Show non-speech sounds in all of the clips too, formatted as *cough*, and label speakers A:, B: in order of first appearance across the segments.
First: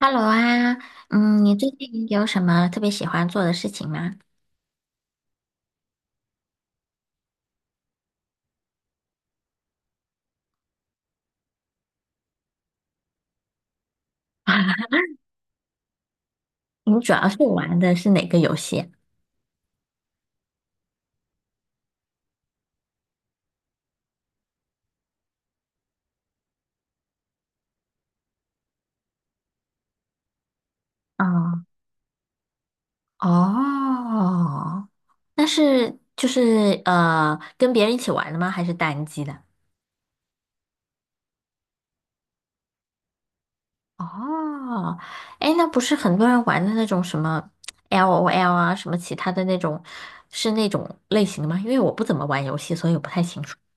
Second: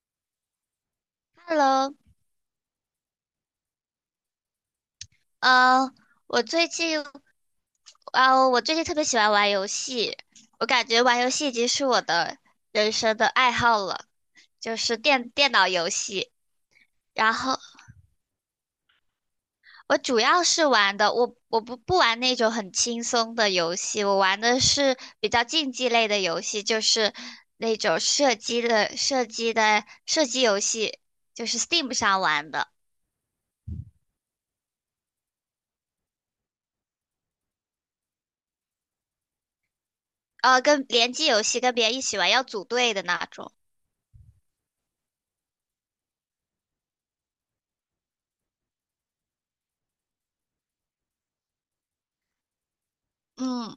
A: Hello 啊，你最
B: Hello，
A: 近有什么特别喜欢做的事情吗？
B: 呃，我最近我最近特别喜欢玩游戏，我感觉玩游戏已经是我的人生的爱好了，就是
A: *laughs*
B: 电脑游戏。
A: 你主要
B: 然
A: 是
B: 后
A: 玩的是哪个游戏
B: 我主要是玩的，我不玩那种很轻松的游戏，我玩的是比较竞技类的游戏，就是那种射击游戏，就是
A: 啊？
B: Steam 上玩的。
A: 哦，哦，那是跟别人一起玩的吗？还是单机的？
B: 跟联机游戏跟别人一起玩要组队的那种。
A: 哦，哎，那不是很多人玩的那种什么 LOL 啊，什么其他的那种，是那种类型的吗？因为我不怎么玩游戏，所以我不太清楚。
B: 嗯。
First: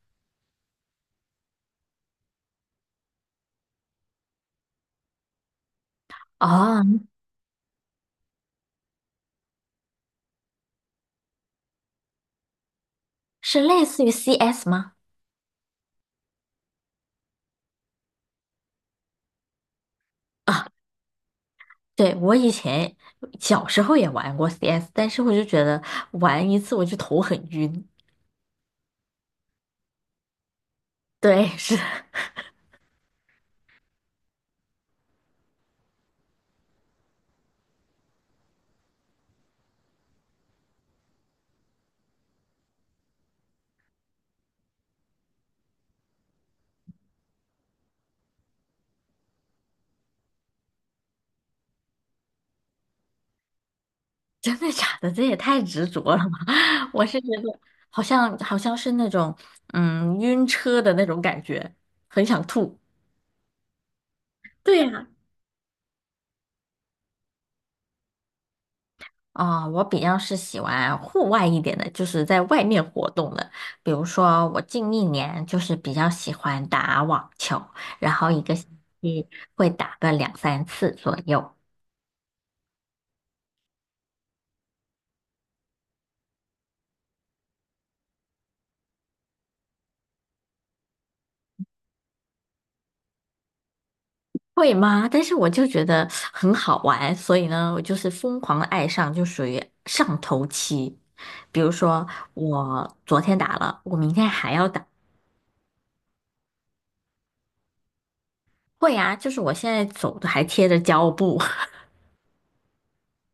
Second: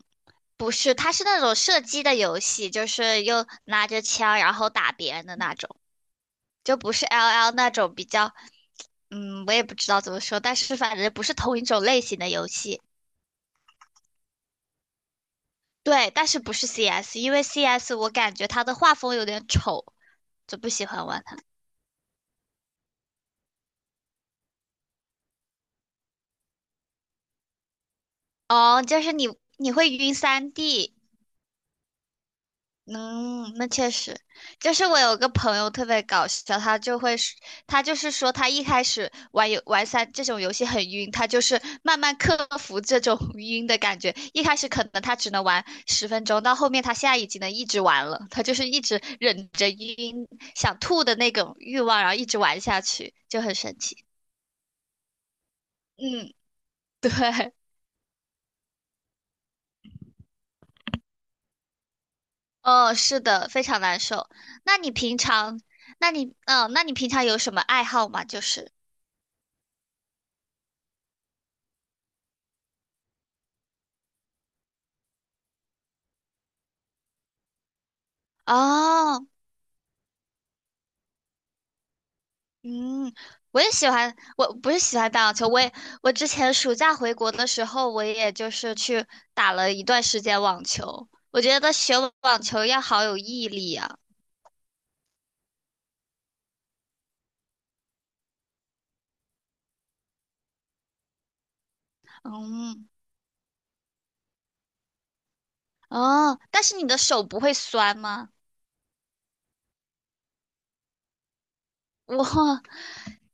B: 不是，它是那种射击的游戏，就是又拿着枪然后打别人的那种，就不
A: 哦，
B: 是 LL 那种比较，嗯，我也不知道怎么说，但是反正不是同一种类型的游戏。
A: 是类似于 CS 吗？
B: 对，但是不是 CS,因为 CS 我感觉它的画风有点丑，
A: *laughs*
B: 就不
A: 啊。
B: 喜欢玩它。
A: 对，我以前小时候也玩过 CS，但是我就觉得玩一次我就头很晕。
B: 哦，就是你会晕三 D,
A: 对，是
B: 嗯，那确实，就是我有个朋友特别搞笑，他就是说他一开始玩三这种游戏很晕，他就是慢慢克服这种 *laughs* 晕的感觉。一开始可能他只能玩10分钟，到后面他现在已经能一直玩了，他就是一直忍着晕想吐的那种欲望，然后一直玩下去，就很神奇。
A: *laughs* 真的假的？这也太执着了
B: 嗯，
A: 嘛！*laughs* 我
B: 对，
A: 是觉得好像是那种晕车的那种感觉，很想吐。
B: 哦，是的，非常难受。
A: 对
B: 那你
A: 呀。
B: 平常，那你，嗯，那你平常有什么爱好吗？就是。
A: 啊，我比较是喜欢户外一点的，就是在外面活动的。比如说，我近一年就是比较喜欢打网球，然后一个星
B: 哦，
A: 期会打个两三次左右。
B: 嗯，我也喜欢，我不是喜欢打网球，我也我之前暑假回国的时候，我也就是去打了一段时间网球。我觉得学网球要好有毅力啊。
A: 会吗？但是我就觉得很好玩，所以呢，我就是疯狂的爱上，就属于上头期。比如说，
B: 嗯，
A: 我昨天打了，我明天还要打。
B: 哦，但是你的手不会酸吗？
A: 会啊，就是我现在走的还贴着胶布，
B: 我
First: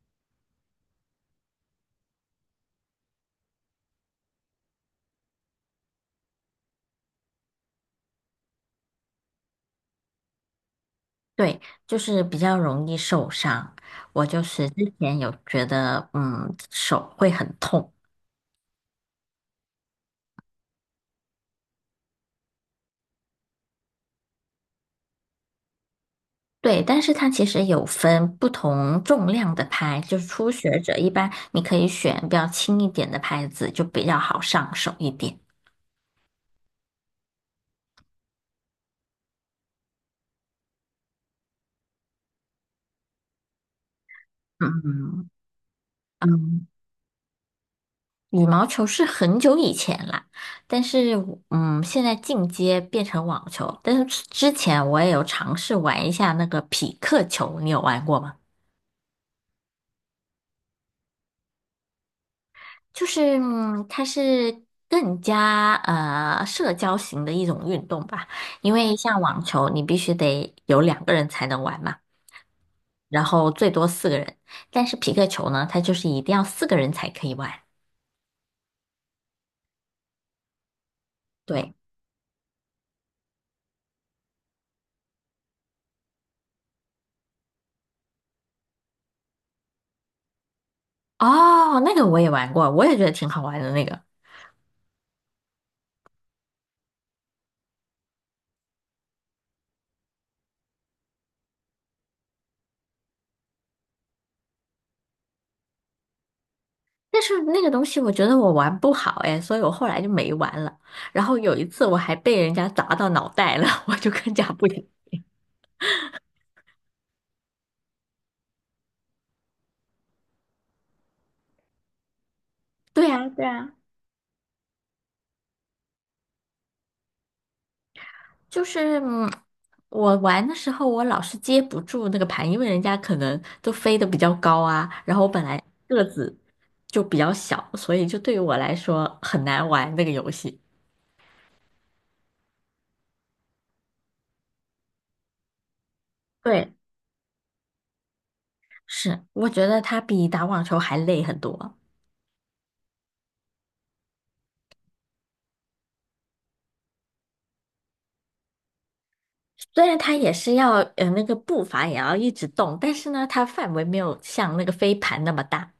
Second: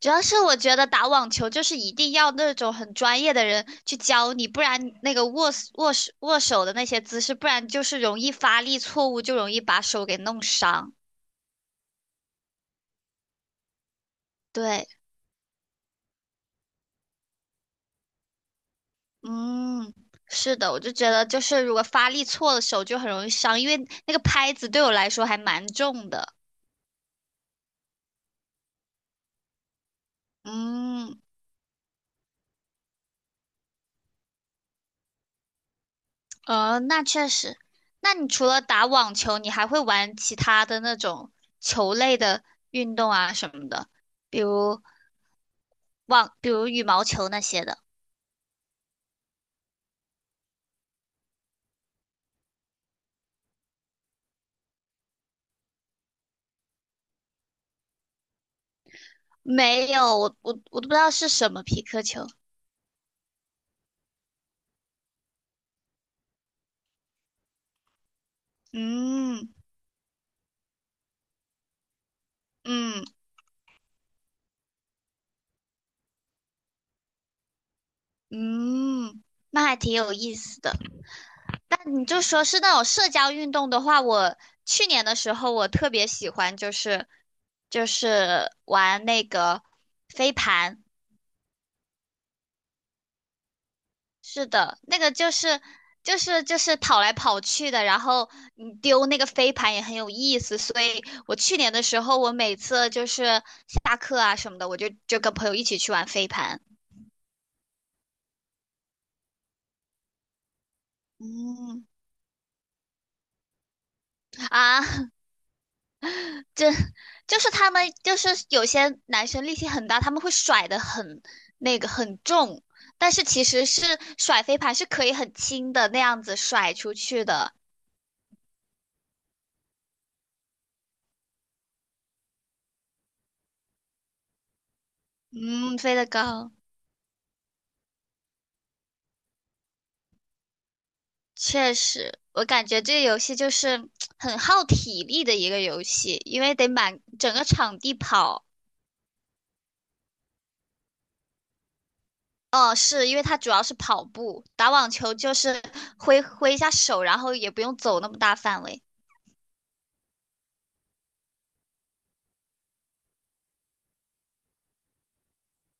B: 主要是我觉得打网球就是一定要那种很专业的人去教你，不然那个握手的那些姿势，不然就是容易发力错误，就容易把手给弄伤。
A: *laughs* 对，就是比较容易受伤。我就是
B: 对。
A: 之前有觉得，手会很痛。
B: 嗯，是的，我就觉得就是如果发力错了，手就很容易伤，因为那个拍子对我来说还蛮重的。
A: 对，但是它其实有分不同重量的拍，就是初学者一
B: 嗯，
A: 般你可以选比较轻一点的拍子，就比较好上手一点。
B: 呃，那确实。那你除了打网球，你还会玩其他的那种球类的运动啊什么的，比如
A: 嗯
B: 比
A: 嗯，
B: 如羽毛球那些的。
A: 羽毛球是很久以前啦，但是我现在进阶变成网球，但是之前我也有尝试玩一下那个匹克球，你有玩过吗？
B: 没有，我都不知道是什么皮克球。
A: 它是更加社交型的一种运动吧，因为像网
B: 嗯
A: 球你必须得有两个人才能玩嘛，
B: 嗯
A: 然后最多四个人，但是匹克球呢，它就是一定要四个人才可以玩。
B: 嗯，那还挺有意思的。
A: 对，
B: 那你就说是那种社交运动的话，我去年的时候我特别喜欢，就是玩那个飞盘。
A: 哦，那个我也玩过，我也觉得挺好玩的那个。
B: 是的，那个就是跑来跑去的，然后你丢那个飞盘也很有意思。所以我去年的时候，我每次就是下课啊什么的，我就跟朋友一起去玩飞盘。
A: 但是那个东西我觉得我玩不好哎，所以我后来就没玩了。然后有一次
B: 嗯
A: 我还被人家砸到脑袋了，*laughs* 我就更加不想。
B: 啊，*laughs* 这就是他们，就是有些男生力气很大，他们会甩的很那个很重，
A: 对
B: 但是
A: 啊，
B: 其
A: 对
B: 实
A: 啊，
B: 是甩飞盘是可以很轻的那样子甩出去的，
A: 就是嗯，我玩的时候我老是接不住那个盘，因为人家可能都飞得比较高啊，然后我本来
B: 嗯，飞
A: 个
B: 得
A: 子
B: 高，
A: 就比较小，所以就对于我来说很难玩那个游戏。
B: 确实，我感觉这个游戏就是很耗体力的一个游戏，因为得
A: 对，
B: 满整个场地跑。
A: 是，我觉得它比打网球还累很多。
B: 哦，是因为它主要是跑步，打网球就是挥一下手，然后也不用走那么大范围。
A: 虽然它也是要那个步伐也要一直动，但是呢，它范围没有像那个飞盘那么大。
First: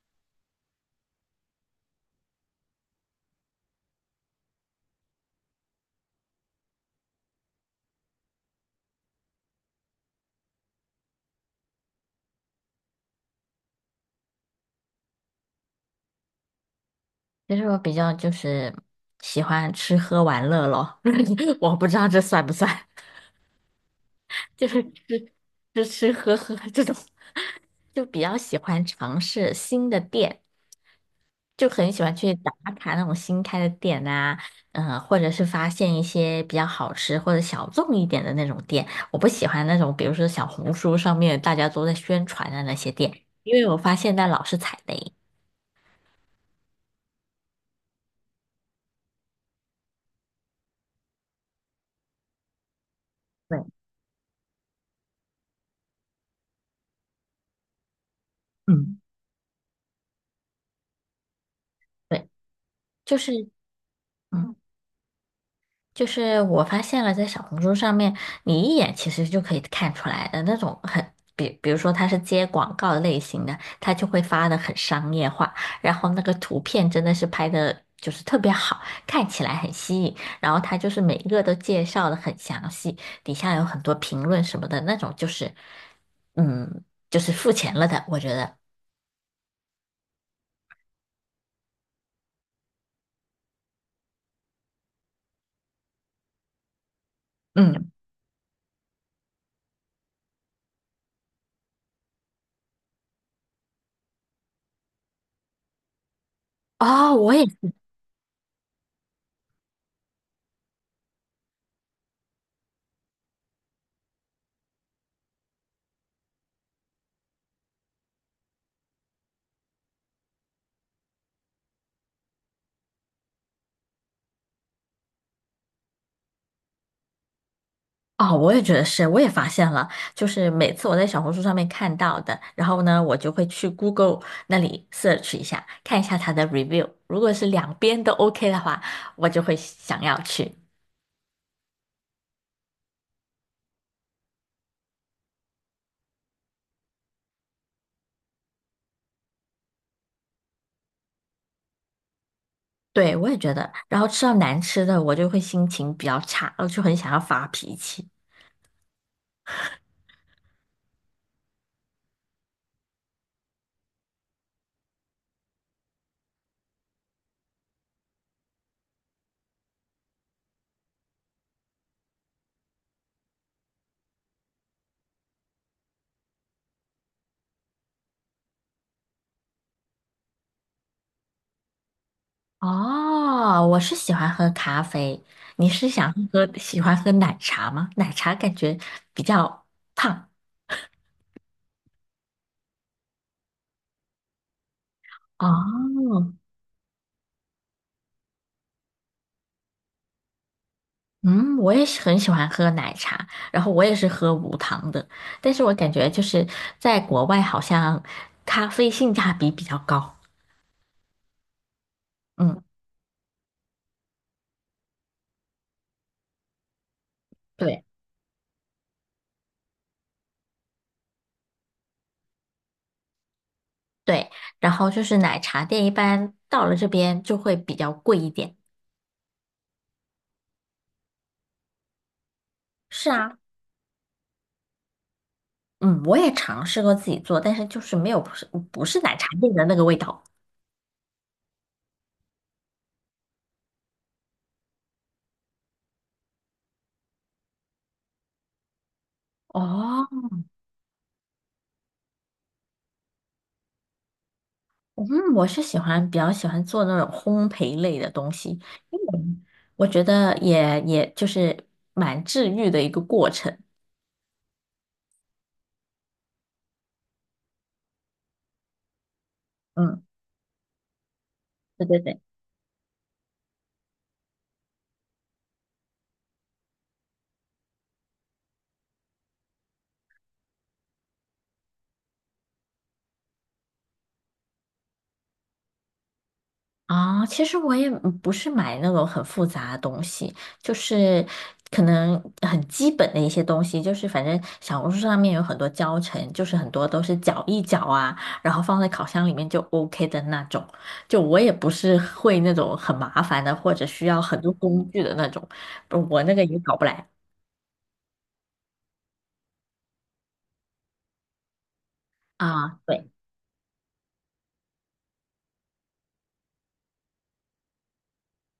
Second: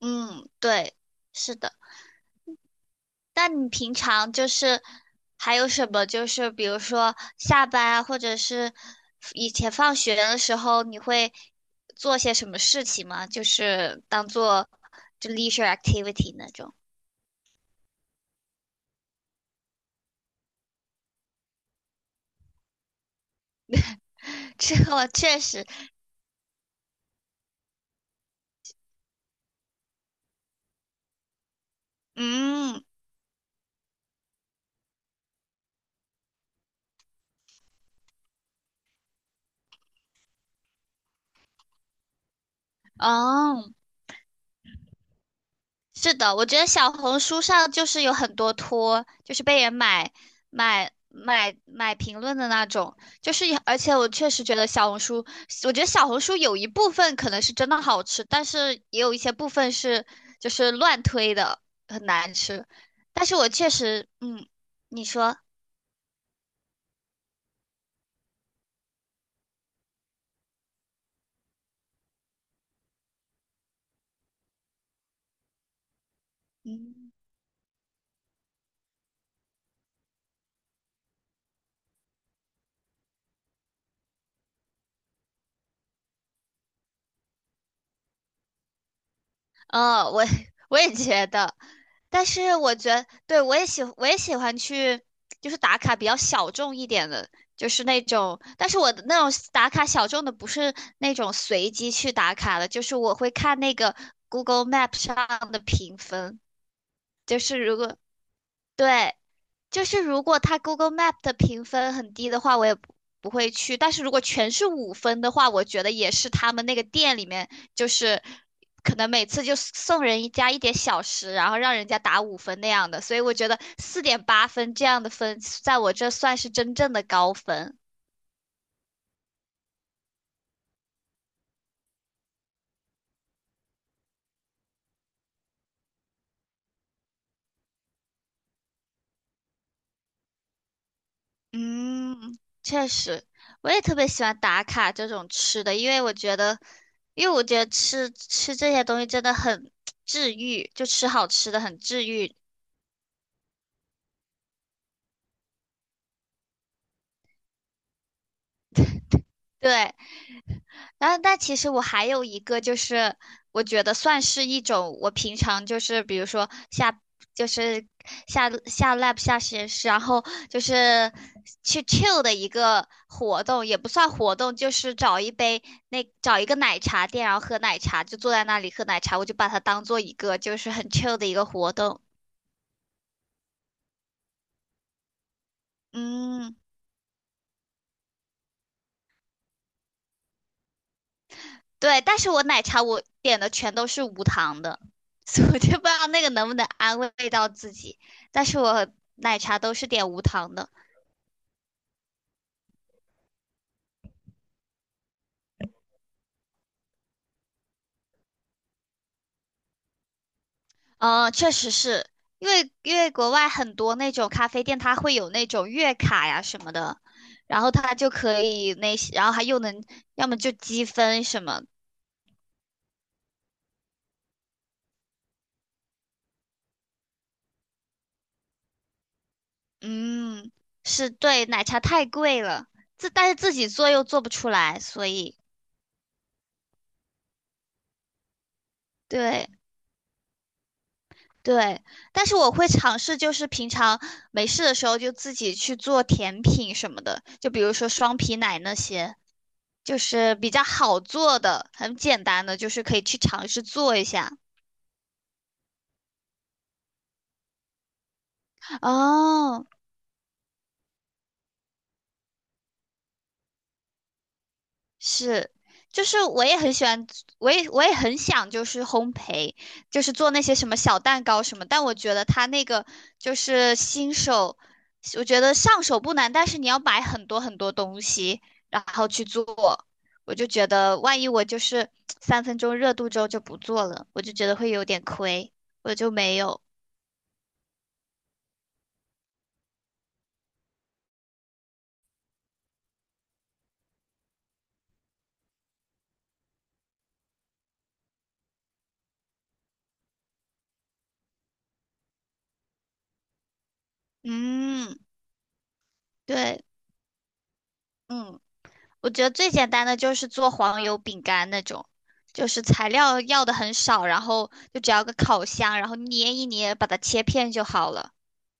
B: 嗯，对，是的。那你平常就是还有什么？就是比如说下班啊，或者是以前放学的时候，你会做些什么事情吗？就是当做就 leisure activity 那种。
A: 我比较喜欢吃喝玩乐咯，*laughs* 我不知道这算不算，*laughs*
B: *laughs*
A: 就
B: 这
A: 是
B: 个我
A: 吃
B: 确实，
A: 吃吃喝喝这种，*laughs* 就比较喜欢尝试新的店。就很喜欢去打
B: 嗯，
A: 卡那种新开的店呐，嗯，或者是发现一些比较好吃或者小众一点的那种店。我不喜欢那种，比如说小红书上面大家都在宣传的那些店，因为
B: 哦。
A: 我发现那老是踩雷。
B: 是的，我觉得小红书上就是有很多托，就是被人买买评论的那种，就是也
A: 对，
B: 而且我确实觉得小红书，我觉得小红书有一部分可能是真的好吃，但是
A: 嗯，
B: 也有一些部分是就是乱推的，很
A: 对，
B: 难吃。
A: 就
B: 但
A: 是
B: 是我确实，嗯，
A: 嗯。
B: 你说，
A: 就是我发现了，在小红书上面，你一眼其实就可以看出来的那种很，比如说他是接广告类型的，他就会发的很商业化，然后那个图片真
B: 嗯。
A: 的是拍的就是特别好，看起来很吸引，然后他就是每一个都介绍的很详细，底下有很多评论什么的那种，就是，嗯，就是付钱了的，我觉得，
B: 嗯，我 *laughs* 我也觉得，但是我觉得，对，我也喜欢去，就是打卡比较小众一点的，就是
A: 嗯，
B: 那种，但是我的那种打卡小众的不是那种随机去打卡的，就是我会看那个 Google Map 上的评分，
A: 哦，
B: 就是如果对，就是如果它 Google Map 的评分很低的话，我也不不会去。但是如果全是五分的话，我觉得也是他们那个店里面，就是可能每次就送人一家一点小食，然后让人家打五分那样的。所以我觉得4.8分这样的分，在我这算是真正的高分。
A: 哦，我也觉得是，我也发现了，就是每次我在小红书上面看到的，然后呢，我就会去 Google 那里 search 一下，看一下它的 review，如果是两边都 OK 的话，我就会想要去。
B: 嗯，确实，我也特别喜欢打卡这种吃的，因为我觉得吃这些东西真的很治愈，就吃好吃的很治愈。
A: 对，我也觉得，然后吃到难吃的，我就会心情比较差，我就很想要发脾气。
B: 对，然后，但其实我还有一个，就是我觉得算是一种我平常就是比如说就是下 lab 下实验室，然后就是去 chill 的一个活动，也不算活动，就是找一个奶茶店，然后喝奶茶，就坐在那里喝奶茶，我就把它当做一个就是很 chill 的一个活动。
A: 哦，我是喜欢喝咖啡，你是
B: 嗯。
A: 喜欢喝奶茶吗？奶茶感觉比较胖。
B: 对，但是我奶茶我点的全都是无糖的，*laughs* 所以我就不
A: 哦，
B: 知道那个能不能安慰到自己。但是我奶茶都是点无糖的，
A: 嗯，我也是很喜欢喝奶茶，然后我也是喝无糖的，但是我感觉就是在国外好像咖啡性价比比较高。
B: 嗯，确实是因
A: 嗯，
B: 为因为国外很多那种咖啡店，它会有那种月卡呀什么的，然后
A: 对
B: 它就可以那些，然后还又能要么就积分什么，
A: 对，然后就是奶茶店一般到了这边就会比较贵一点。
B: 嗯，是对，奶茶太贵了，
A: 是
B: 但是
A: 啊，
B: 自己做又做不出来，所以
A: 嗯，我也尝试过自己做，但是就是没有不是奶茶
B: 对。
A: 店的那个味道。
B: 对，但是我会尝试，就是平常没事的时候就自己去做甜品什么的，就比如说双皮奶那些，就
A: 哦，
B: 是比较好做的、很简单的，就是可以去尝试做一下。
A: 嗯，我是喜欢比较喜欢做那种烘焙类的东西，嗯
B: 哦，
A: 我觉得也就是蛮治愈的一个过程。
B: 是，就是我也很喜欢，我也很想就是烘焙，
A: 嗯，
B: 就是做那些什么小蛋糕什么，但
A: 对
B: 我
A: 对
B: 觉
A: 对，
B: 得他那个就是新手，我觉得上手不难，但是你要买很多很多东西，然后去做，我就觉得万一我就是3分钟热度之后就不做了，我就觉得会有点亏，我就没有，
A: 啊，其实我也不是买那种很复杂的东西，就是可能很基本的一些东西，就是反正小红书上面有很多教程，就是很多都是搅一搅啊，然后放在烤箱里面就 OK 的那种。就我也不是会那种很麻烦的，或者需要很多工
B: 嗯，
A: 具的那种，我那个也
B: 对，
A: 搞不来
B: 嗯。我觉得最简单的就是做黄油饼干那种，就是
A: 啊。
B: 材
A: 对。
B: 料要的很少，然后就只要个烤箱，然后捏一捏，把它切片就好了。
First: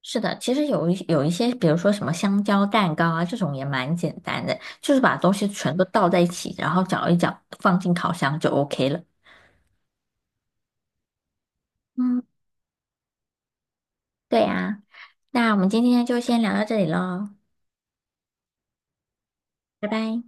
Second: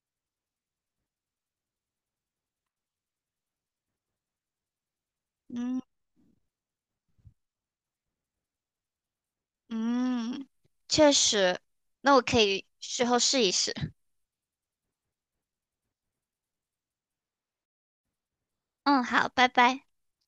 A: 是的，其实有一些，比如说什么香蕉蛋糕啊，这种也蛮简单的，就是把东西全
B: 嗯
A: 都倒在一起，然后搅一搅，放进烤箱就 OK 了。
B: 嗯，确实，那
A: 嗯，
B: 我可以事后试一试。
A: 对呀，那我们今天就先聊到这里喽，
B: 嗯，好，拜拜。
A: 拜拜。